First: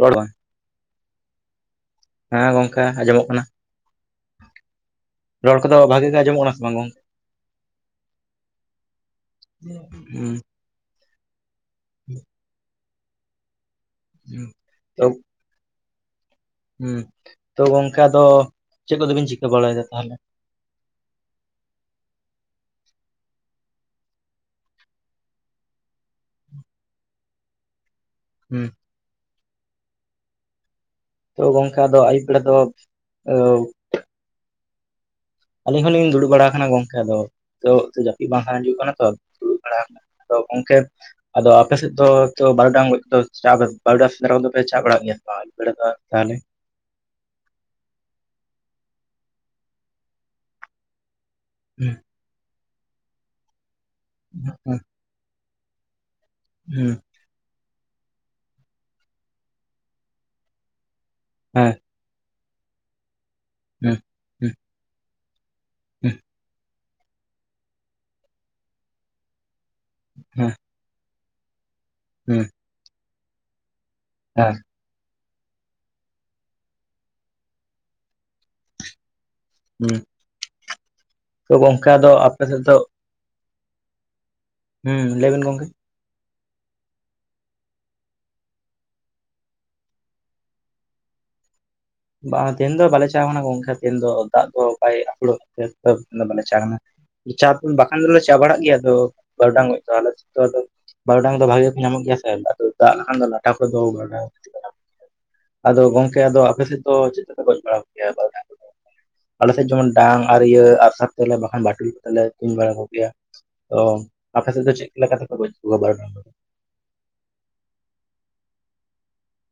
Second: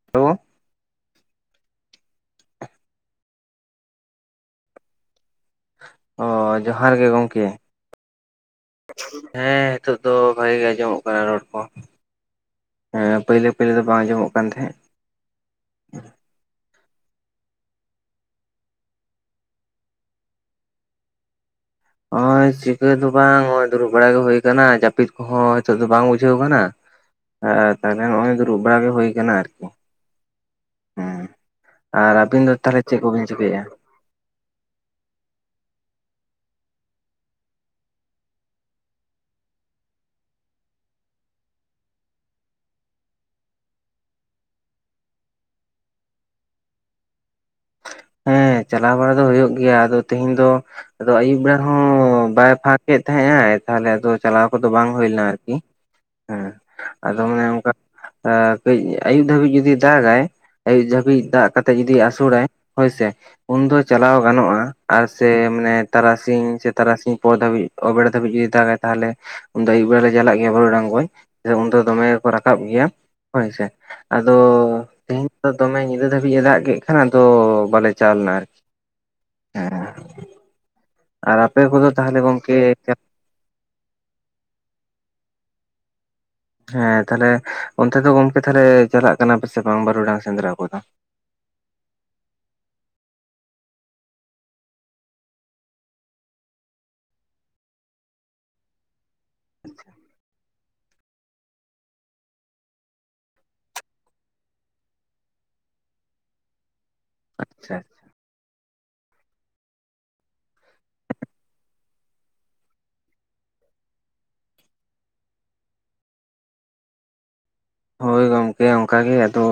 ᱨᱚᱲ ᱦᱮᱞᱳ ᱵᱟᱝ ᱦᱮᱸ ᱜᱚᱢᱠᱮ ᱟᱸᱡᱚᱢᱚᱜ ᱠᱟᱱᱟ ᱨᱚᱲ ᱠᱚᱫᱚ ᱵᱷᱟᱜᱮ ᱜᱮ ᱚ ᱟᱸᱡᱚᱢᱚᱜ ᱠᱟᱱᱟ ᱥᱮ ᱵᱟᱝ ᱡᱚᱦᱟᱨ ᱜᱮ ᱜᱚᱢᱠᱮ ᱦᱮᱸ ᱱᱤᱛᱳᱜ ᱫᱚ ᱦᱩᱸ ᱵᱷᱟᱜᱮ ᱜᱮ ᱟᱸᱡᱚᱢᱚᱜ ᱠᱟᱱᱟ ᱨᱚᱲ ᱠᱚ [inaudible] ᱯᱟᱹᱭᱞᱟᱹ ᱯᱟᱹᱭᱞᱟᱹ ᱫᱚ ᱵᱟᱝ ᱟᱸᱡᱚᱢᱚᱜ ᱠᱟᱱ ᱦᱩᱸ ᱛᱟᱦᱮᱸᱫ [unintelligible] ᱦᱮᱸ ᱛᱚ ᱜᱚᱝᱠᱮ ᱟᱫᱚ ᱪᱮᱫ ᱠᱚᱫᱚᱵᱤᱱ ᱪᱤᱠᱟᱹ ᱵᱟᱲᱟᱭᱫᱟ ᱛᱟᱦᱞᱮ ᱱᱚᱜ-ᱚᱭ ᱪᱤᱠᱟᱹ ᱫᱚ ᱵᱟᱝ ᱱᱚᱜ-ᱚᱭ ᱫᱩᱲᱩᱵ ᱵᱟᱲᱟ ᱜᱮ ᱦᱚᱭ ᱠᱟᱱᱟ ᱡᱟᱹᱯᱤᱫ ᱠᱚᱦᱚᱸ ᱦᱤᱛᱚᱜ ᱫᱚ ᱵᱟᱝ ᱵᱩᱡᱷᱟᱹᱣ ᱠᱟᱱᱟ ᱛᱟᱦᱞᱮ ᱱᱚᱜᱼᱚᱭ ᱫᱩᱲᱩᱵ ᱦᱩᱸ ᱵᱟᱲᱟ ᱜᱮ ᱦᱳᱭ ᱠᱟᱱᱟ ᱟᱨᱠᱤ ᱦᱮᱸ ᱛᱚ ᱜᱚᱢᱠᱮ ᱟᱫᱚ ᱟᱨ ᱟᱹᱭᱩᱵ ᱵᱮᱲᱟ ᱟᱹᱵᱤᱱ ᱫᱚ ᱛᱟᱦᱚᱞᱮ ᱪᱮᱫ ᱠᱚᱵᱤᱱ ᱪᱤᱠᱟᱹᱭᱮᱫᱼᱟ ᱟᱹᱞᱤᱧ ᱦᱚᱸᱞᱤᱧ ᱫᱩᱲᱩᱵ ᱵᱟᱲᱟ ᱠᱟᱱᱟ ᱜᱚᱝᱠᱮ ᱟᱫᱚ ᱡᱟᱹᱯᱤᱫ ᱵᱟᱝ ᱦᱤᱡᱩᱜ ᱠᱟᱱᱟ ᱛᱚ ᱫᱩᱲᱩᱵ ᱵᱟᱲᱟ ᱠᱟᱱᱟ ᱛᱚ ᱜᱚᱢᱠᱮ ᱟᱫᱚ ᱟᱯᱮᱥᱮᱫ ᱫᱚ ᱵᱟᱨᱩᱰᱟᱝ ᱪᱟ ᱵᱟᱨᱩᱴᱟᱝ ᱥᱮᱸᱫᱽᱨᱟ ᱠᱷᱚᱱ ᱫᱚᱯᱮ ᱪᱟ ᱵᱟᱲᱟᱜᱮᱫ ᱜᱮᱭᱟ ᱵᱟᱝ ᱟ. ᱭᱩᱵ ᱵᱮᱲᱟ ᱫᱚ ᱛᱟᱦᱚᱞᱮ ᱦᱮᱸ ᱪᱟᱞᱟᱣ ᱵᱟᱲᱟ ᱫᱚ ᱦᱳᱭᱳᱜ ᱜᱮᱭᱟ ᱟᱫᱚ ᱛᱮᱦᱮᱧ ᱫᱚ ᱟᱫᱚ ᱟᱹᱭᱩᱵ ᱵᱮᱲᱟ ᱦᱚᱸ ᱦᱮᱸ ᱳ [unintelligible] ᱵᱟᱭ ᱯᱷᱟᱠᱮᱫ ᱛᱟᱦᱮ ᱟᱭ ᱛᱟᱦᱚᱞᱮ ᱟᱫᱚ ᱪᱟᱞᱟᱣ ᱠᱚᱫᱚ ᱵᱟᱝ ᱦᱳᱭ ᱞᱮᱱᱟ ᱟᱨᱠᱤ ᱦᱮᱸ ᱫᱟᱢᱮ ᱚᱱᱠᱟ ᱠᱟᱹᱡ ᱟᱭᱩᱵ ᱫᱷᱟᱹᱵᱤᱡ ᱡᱩᱫᱤ ᱫᱟᱜᱟᱭ ᱟᱹᱭᱩᱵ ᱫᱷᱟᱹᱵᱤᱡ ᱫᱟᱜ ᱦᱮᱸ ᱠᱟᱛᱮᱫ ᱡᱩᱫᱤᱭ ᱟᱥᱳᱲᱟᱭ ᱦᱚᱭᱥᱮ ᱩᱱᱫᱚ ᱦᱩᱸ ᱪᱟᱞᱟᱣ ᱦᱩᱸ ᱜᱟᱱᱚᱜᱼᱟ ᱟᱨ ᱥᱮ ᱢᱟᱱᱮ ᱦᱩᱸ ᱛᱟᱨᱟᱥᱤᱧ ᱥᱮ ᱛᱟᱨᱟᱥᱤᱧ ᱯᱚᱨ ᱫᱷᱟᱹᱵᱤᱡ ᱚᱵᱮᱲᱟ ᱫᱷᱟᱹᱵᱤᱡ ᱫᱟᱜᱟᱭ ᱛᱟᱦᱚᱞᱮ ᱩᱱ ᱫᱚ ᱟᱹᱭᱩᱵ ᱵᱮᱲᱟ ᱞᱮ ᱪᱟᱞᱟᱜ ᱜᱮᱭᱟ ᱵᱟ. ᱨᱩᱰᱟᱝ ᱜᱚᱡ ᱩᱱᱫᱚ ᱫᱚᱢᱮ ᱜᱮᱠᱚ ᱦᱮᱸ ᱦᱮᱸ ᱨᱟᱠᱟᱵ ᱜᱮᱭᱟ ᱦᱳᱭᱥᱮ ᱟᱫᱚ ᱦᱮᱸ ᱛᱮᱦᱮᱧ ᱫᱚ ᱫᱚᱢᱮ ᱧᱤᱫᱟᱹ ᱫᱷᱟᱹᱵᱤᱡ ᱮ ᱫᱟᱜ ᱠᱮᱫ ᱠᱷᱟᱱ ᱟᱫᱚ ᱵᱟᱞᱮ ᱪᱟᱣ ᱞᱮᱱᱟ ᱟᱨᱠᱤ ᱦᱮᱸ ᱦᱩᱸ ᱟᱨ ᱟᱯᱮ ᱠᱚᱫᱚ ᱛᱟᱦᱚᱞᱮ ᱟᱯᱮ ᱜᱚᱢᱠᱮ ᱥᱮᱫ ᱫᱚ ᱦᱮᱸ ᱞᱟᱹᱭᱵᱮᱱ ᱜᱚᱝᱠᱮ ᱦᱮᱸ ᱛᱟᱦᱞᱮ ᱚᱱᱛᱮ ᱫᱚ ᱜᱚᱝᱠᱮ ᱛᱟᱦᱚᱞᱮ ᱪᱟᱞᱟᱜ ᱠᱟᱱᱟ ᱥᱮ ᱵᱟᱝ ᱵᱟᱨᱩᱰᱟᱝ ᱥᱮᱸᱫᱽᱨᱟ ᱠᱚᱫᱚ ᱵᱟᱝ ᱛᱮᱦᱮᱱ ᱫᱚ ᱵᱟᱞᱮ ᱪᱟᱞᱟ ᱠᱟᱱᱟ ᱜᱚᱢᱠᱮ ᱛᱮᱦᱮᱱ ᱫᱚ ᱫᱟᱜ ᱠᱚ ᱵᱟᱭᱯᱷᱚᱲᱚᱜ ᱫᱚ ᱵᱟᱞᱮ ᱪᱟᱞᱟ ᱠᱟᱱᱟ ᱪᱟ ᱵᱟᱠᱷᱟᱱ ᱫᱚᱞᱮ ᱪᱟ ᱵᱟᱲᱟᱜ ᱜᱮᱭᱟ ᱛᱳ ᱵᱟ. ᱨᱩᱰᱟᱝ ᱜᱚᱡ ᱫᱚ ᱟᱞᱮ ᱥᱮᱫ ᱫᱚ ᱟᱫᱚ ᱵᱟ. ᱨᱩᱰᱟᱝ ᱫᱚ ᱵᱷᱟᱜᱮ ᱜᱮᱠᱚ ᱧᱟᱢᱚᱜ ᱜᱮᱭᱟ ᱥᱮ ᱫᱟᱜ ᱞᱮᱠᱷᱟᱱ ᱫᱚ ᱞᱟᱴᱷᱟ ᱠᱚᱫᱚ ᱵᱟ. ᱨᱩᱰᱟᱝ ᱟᱫᱚ ᱜᱚᱝᱠᱮ ᱟᱫᱚ ᱟᱯᱮ ᱥᱮᱫ ᱫᱚ ᱪᱮᱫ ᱛᱮᱯᱮ ᱜᱚᱡ ᱵᱟᱲᱟ ᱠᱚ ᱜᱮᱭᱟ ᱟᱞᱮ ᱥᱮᱫ ᱡᱮᱢᱚᱱ ᱰᱟᱝ ᱟᱨ ᱤᱭᱟᱹ ᱟᱜᱥᱟᱨ ᱛᱮᱞᱮ ᱵᱟᱠᱷᱟᱱ ᱵᱟᱹᱴᱩᱞ ᱛᱮᱞᱮ ᱛᱩᱧ ᱵᱟᱲᱟ ᱠᱚᱜᱮᱭᱟ ᱛᱚ ᱟᱯᱮ ᱥᱮᱫ ᱫᱚ ᱪᱮᱫ ᱞᱮᱠᱟᱛᱮ ᱯᱮ ᱜᱚᱡ ᱠᱚᱣᱟ ᱵᱟ. ᱨᱩᱰᱟᱝ ᱦᱚᱭ ᱜᱚᱝᱠᱮ ᱚᱱᱠᱟᱜᱮ ᱟᱫᱚ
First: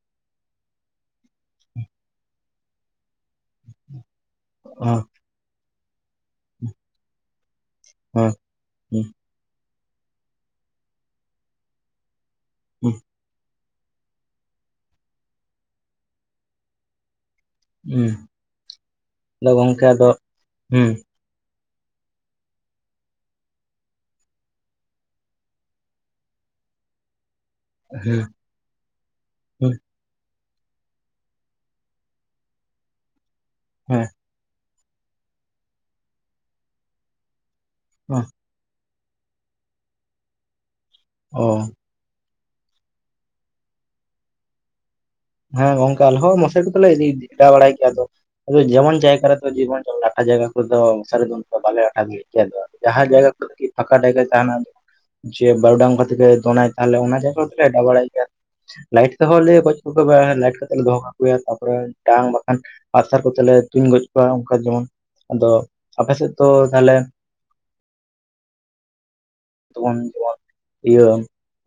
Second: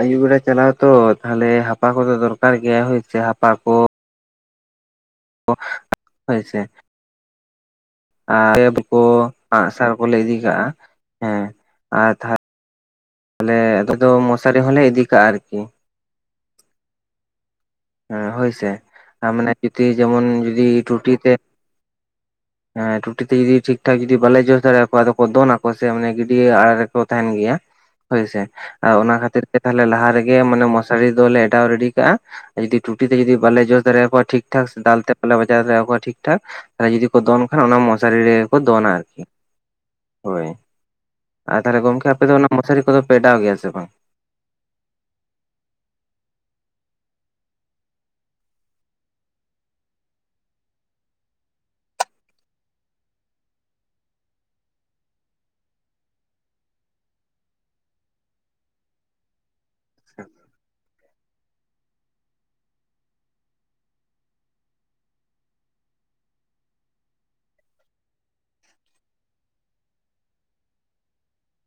ᱟᱹᱭᱩᱵ ᱵᱮᱲᱟ ᱪᱟᱞᱟᱣ ᱛᱚ ᱛᱟᱦᱚᱞᱮ ᱦᱟᱯᱟ ᱠᱚᱫᱚ ᱫᱚᱨᱠᱟᱨ ᱟᱨ ᱜᱮᱭᱟ ᱥᱮ ᱦᱟᱯᱟ ᱠᱚ ᱦ [unintelligible] [unintelligible] ᱦᱳᱭ ᱥᱮ᱾ [inaudible] ᱟᱨ [unintelligible] ᱠᱚ ᱦᱩᱸ ᱟᱜᱥᱟᱨ ᱠᱚᱞᱮ ᱤᱫᱤ ᱠᱟᱜᱼᱟ ᱦᱮᱸ ᱟᱨ ᱛᱟᱦᱚᱞᱮ ᱦᱮᱸ ᱟᱞᱮ ᱠᱚ ᱫᱚ ᱢᱚᱥᱟᱨᱤ ᱦᱚᱸᱞᱮ ᱤᱫᱤ ᱠᱟᱜᱼᱟ ᱟᱨᱠᱤ᱾ ᱦᱩᱸ ᱦᱮᱸ ᱦᱳᱭᱥᱮ ᱟᱨ ᱟᱫᱚ ᱢᱟᱱᱮ ᱜᱚᱝᱠᱮ ᱡᱩᱫᱤ ᱟᱫᱚ ᱡᱮᱢᱚᱱ ᱡᱩᱫᱤ ᱦᱩᱸ ᱴᱩᱴᱤ ᱛᱮ᱾ ᱦᱮᱸ ᱴᱩᱴᱤ ᱛᱮ ᱡᱩᱫᱤ ᱴᱷᱤᱠ ᱴᱷᱟᱠ ᱡᱩᱫᱤ ᱵᱟᱞᱮ ᱡᱚᱥ ᱫᱟᱲᱮᱭᱟᱠᱚᱣᱟ ᱟᱫᱚ ᱠᱚ ᱫᱚᱱ ᱟᱠᱚ ᱥᱮ ᱢᱟᱱᱮ ᱡᱩᱫᱤ ᱟᱲᱟ ᱨᱮᱠᱚ ᱛᱟᱦᱮᱱ ᱜᱮᱭᱟ᱾ ᱦᱩᱸ ᱦᱳᱭᱥᱮ ᱚᱱᱟ ᱠᱷᱟᱹᱛᱤᱨ ᱛᱮ ᱦᱩᱸ ᱛᱟᱦᱞᱮ ᱞᱟᱦᱟ ᱨᱮᱜᱮ ᱢᱚᱥᱟᱨᱤ ᱫᱚᱞᱮ ᱮᱰᱟᱣ ᱨᱮᱰᱤ ᱠᱟᱜᱼᱟ᱾ ᱡᱩᱫᱤ ᱴᱩᱴᱤ ᱛᱮ ᱡᱩᱫᱤ ᱵᱟᱞᱮ ᱡᱚᱥ ᱦᱮᱸ ᱫᱟᱲᱮᱭᱼᱟ ᱠᱚᱣᱟ ᱴᱷᱤᱠ ᱴᱷᱤᱠ ᱴᱷᱟᱠ ᱫᱟᱞ ᱛᱮ ᱯᱟᱞᱮ ᱵᱟᱡᱟᱣ ᱫᱟᱲᱮ ᱟᱠᱚᱣᱟ ᱴᱷᱤᱠ ᱴᱷᱟᱠ ᱛᱟᱦᱚᱞᱮ ᱡᱚᱫᱤ ᱠᱚ ᱫᱚᱱ ᱠᱷᱟᱱ ᱚᱱᱟ ᱢᱚᱥᱟᱨᱤ ᱦᱮᱸ ᱨᱮ ᱫᱚᱱᱟ ᱟᱨᱠᱤ ᱦᱳᱭ ᱚ ᱟᱨ ᱛᱟᱦᱚᱞᱮ ᱜᱚᱢᱠᱮ ᱟᱯᱮ ᱫᱚ ᱚᱱᱟ ᱢᱚᱥᱟᱨᱤ ᱠᱚᱫᱚ ᱯᱮ ᱮᱰᱟᱣ ᱜᱮᱭᱟ ᱥᱮ ᱵᱟᱝ? ᱦᱮᱸ ᱜᱚᱝᱠᱮ ᱟᱞᱮ ᱦᱚ ᱢᱟᱥᱟᱨᱤ ᱠᱚᱫᱚ ᱞᱮ ᱤᱫᱤ ᱮᱰᱟᱣ ᱵᱟᱲᱟᱭ ᱜᱮᱭᱟ ᱟᱫᱚ᱾ ᱟᱫᱚ ᱡᱮᱢᱚᱱ ᱡᱟᱭᱜᱟ ᱨᱮ ᱫᱚ ᱡᱤᱵᱚᱱ ᱡᱮ ᱞᱟᱴᱟ ᱡᱟᱭᱜᱟ ᱠᱚᱨᱮ ᱫᱚ ᱢᱚᱥᱟᱨᱤ ᱫᱚ ᱚᱱᱠᱟ ᱵᱟᱞᱮ ᱟᱹᱰᱟᱣ ᱜᱮᱭᱟ᱾ ᱴᱷᱤᱠ ᱜᱮ ᱟᱫᱚ ᱡᱟᱦᱟᱸ ᱡᱟᱭᱜᱟ ᱠᱚᱨᱮ ᱜᱮ ᱯᱷᱟᱸᱠᱟ ᱡᱟᱭᱜᱟ ᱛᱟᱦᱮᱱᱟ ᱡᱮ ᱵᱟ. ᱨᱩᱰᱟᱝ ᱠᱷᱟ. ᱛᱤᱨ ᱛᱮ ᱫᱚᱱᱟᱭ ᱛᱟᱦᱚᱞᱮ ᱚᱱᱟ ᱡᱟᱭᱜᱟ ᱨᱮᱫᱚ ᱞᱮ ᱟᱰᱟᱣ ᱵᱟᱲᱟᱭ ᱜᱮᱭᱟ ᱞᱟᱭᱤᱴ ᱛᱮᱦᱚᱸ ᱞᱮ ᱜᱚᱡ ᱛᱩᱠᱳ ᱠᱚᱨᱮ ᱞᱟᱭᱤᱴ ᱠᱟᱛᱮ ᱞᱮ ᱫᱚᱦᱚ ᱠᱟ᱾ ᱭᱟ ᱛᱟᱯᱚᱨᱮ ᱰᱟᱝ ᱵᱟᱠᱷᱟᱱ ᱟᱜᱥᱟᱨ ᱠᱚᱛᱮ ᱞᱮ ᱛᱩᱧ ᱜᱚᱡ ᱠᱚᱣᱟ᱾ ᱚᱱᱠᱟ ᱡᱮᱢᱚᱱ ᱟᱫᱚ ᱟᱯᱮ ᱥᱮᱫ ᱫᱚ ᱛᱟᱦᱚᱞᱮ ᱛᱚᱠᱷᱚᱱ ᱡᱮᱢᱚᱱ ᱤᱭᱟᱹ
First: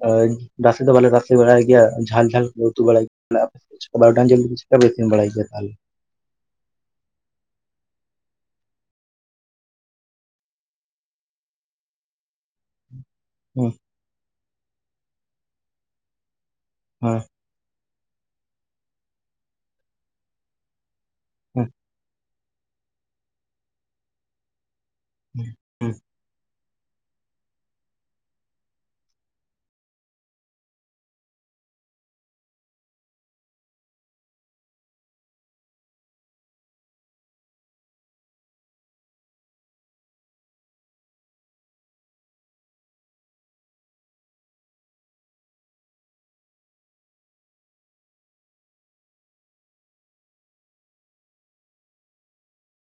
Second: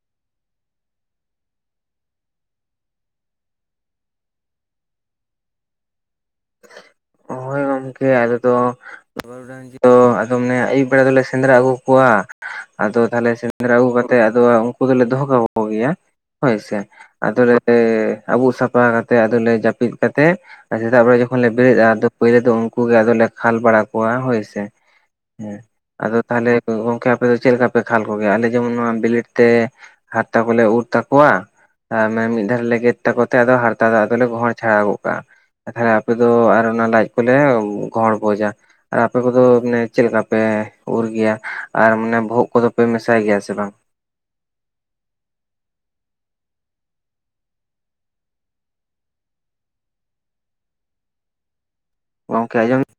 ᱦᱚᱭ ᱨᱟᱥᱮ ᱫᱚ ᱵᱟᱞᱮ ᱨᱟᱥᱮ ᱵᱟᱲᱟᱭ ᱜᱮᱭᱟ ᱡᱷᱟᱞ ᱡᱷᱟᱞ ᱞᱮ ᱩᱛᱩ ᱵᱟᱲᱟᱭ ᱜᱮᱭᱟ ᱞᱮ ᱟᱯᱮ ᱥᱮ ᱵᱟ. ᱨᱩᱰᱟᱝ ᱡᱮᱞ ᱪᱮᱠᱟ. ᱯᱮ ᱤᱥᱤᱱ ᱵᱟᱲᱟᱭ ᱜᱮᱭᱟ? ᱛᱟᱦᱚᱞᱮ ᱦᱳᱭ ᱜᱚᱢᱠᱮ ᱟᱞᱮ ᱫᱚ ᱟᱫᱚ ᱢᱟᱱᱮ ᱟᱹᱭᱩᱵ ᱵᱮᱲᱟ ᱫᱚᱞᱮ ᱥᱮᱸᱫᱽᱨᱟ ᱟᱹᱜᱩ ᱠᱚᱣᱟ᱾ ᱟᱫᱚ ᱛᱟᱦᱞᱮ ᱦᱮᱸ ᱥᱮᱸᱫᱽᱨᱟ ᱟᱹᱜᱩ ᱠᱟᱛᱮᱫ ᱟᱫᱚ ᱩᱱᱠᱩ ᱫᱚᱞᱮ ᱫᱚᱦᱚ ᱠᱟᱠᱚ ᱜᱮᱭᱟ᱾ ᱦᱳᱭ ᱥᱮ ᱦᱮᱸ ᱟᱫᱚᱞᱮ ᱟᱵᱩᱜ ᱥᱟᱯᱷᱟ ᱠᱟᱛᱮ ᱟᱫᱮ ᱡᱟᱹᱯᱤᱫ ᱠᱟᱛᱮ ᱥᱮᱛᱟᱜ ᱵᱮᱲᱟ ᱡᱚᱠᱷᱚᱱ ᱞᱮ ᱦᱩᱸ ᱵᱮᱨᱮᱫᱼᱟ᱾ ᱯᱳᱭᱞᱳ ᱫᱚ ᱩᱱᱠᱩ ᱜᱮ ᱟᱫᱚᱞᱮ ᱠᱷᱟᱞ ᱵᱟᱲᱟ ᱠᱚᱣᱟ᱾ ᱦᱳᱭ ᱥᱮ ᱦᱩᱸ ᱦᱮᱸ᱾ ᱦᱩᱸ᱾ ᱟᱫᱚ ᱛᱟᱦᱚᱞᱮ ᱜᱚᱝᱠᱮ ᱟᱯᱮ ᱫᱚ ᱪᱮᱫ ᱞᱮᱠᱟ ᱯᱮ ᱠᱷᱟᱞ ᱠᱚᱜᱮᱭᱟ? ᱟᱞᱮ ᱡᱮᱢᱚᱱ ᱱᱚᱣᱟ ᱵᱤᱞᱤᱰ ᱛᱮ ᱦᱟᱨᱛᱟ ᱠᱚᱞᱮ ᱩᱨ ᱛᱟᱠᱚᱣᱟ᱾ ᱟᱨ ᱢᱟᱱᱮ ᱢᱤᱫ ᱫᱷᱟᱣ ᱞᱮ ᱜᱮᱫ ᱛᱟᱠᱚᱛᱮ ᱦᱟᱨᱛᱟ ᱫᱚ ᱟᱫᱚᱞᱮ ᱜᱚᱦᱚᱲ ᱪᱷᱟᱲᱟᱣ ᱜᱚᱫ ᱠᱟᱜᱼᱟ᱾ ᱟᱨ ᱛᱟᱦᱚᱞᱮ ᱟᱯᱮ ᱫᱚ ᱟᱨ ᱚᱱᱟ ᱞᱟᱡ ᱠᱚᱞᱮ ᱜᱚᱦᱚᱲ ᱵᱚᱡᱼᱟ᱾ ᱟᱨ ᱟᱯᱮ ᱠᱚᱫᱚ ᱢᱟᱱᱮ ᱪᱮᱫ ᱞᱮᱠᱟ ᱯᱮ ᱩᱨ ᱜᱮᱭᱟ ᱟᱨ ᱢᱟᱱᱮ ᱵᱚᱦᱚᱜ ᱠᱚᱫᱚ ᱯᱮ ᱢᱮᱥᱟᱭ ᱜᱮᱭᱟ ᱥᱮ ᱵᱟᱝ? ᱜᱚᱢᱠᱮ ᱟᱸᱡᱚᱢ ᱮᱫ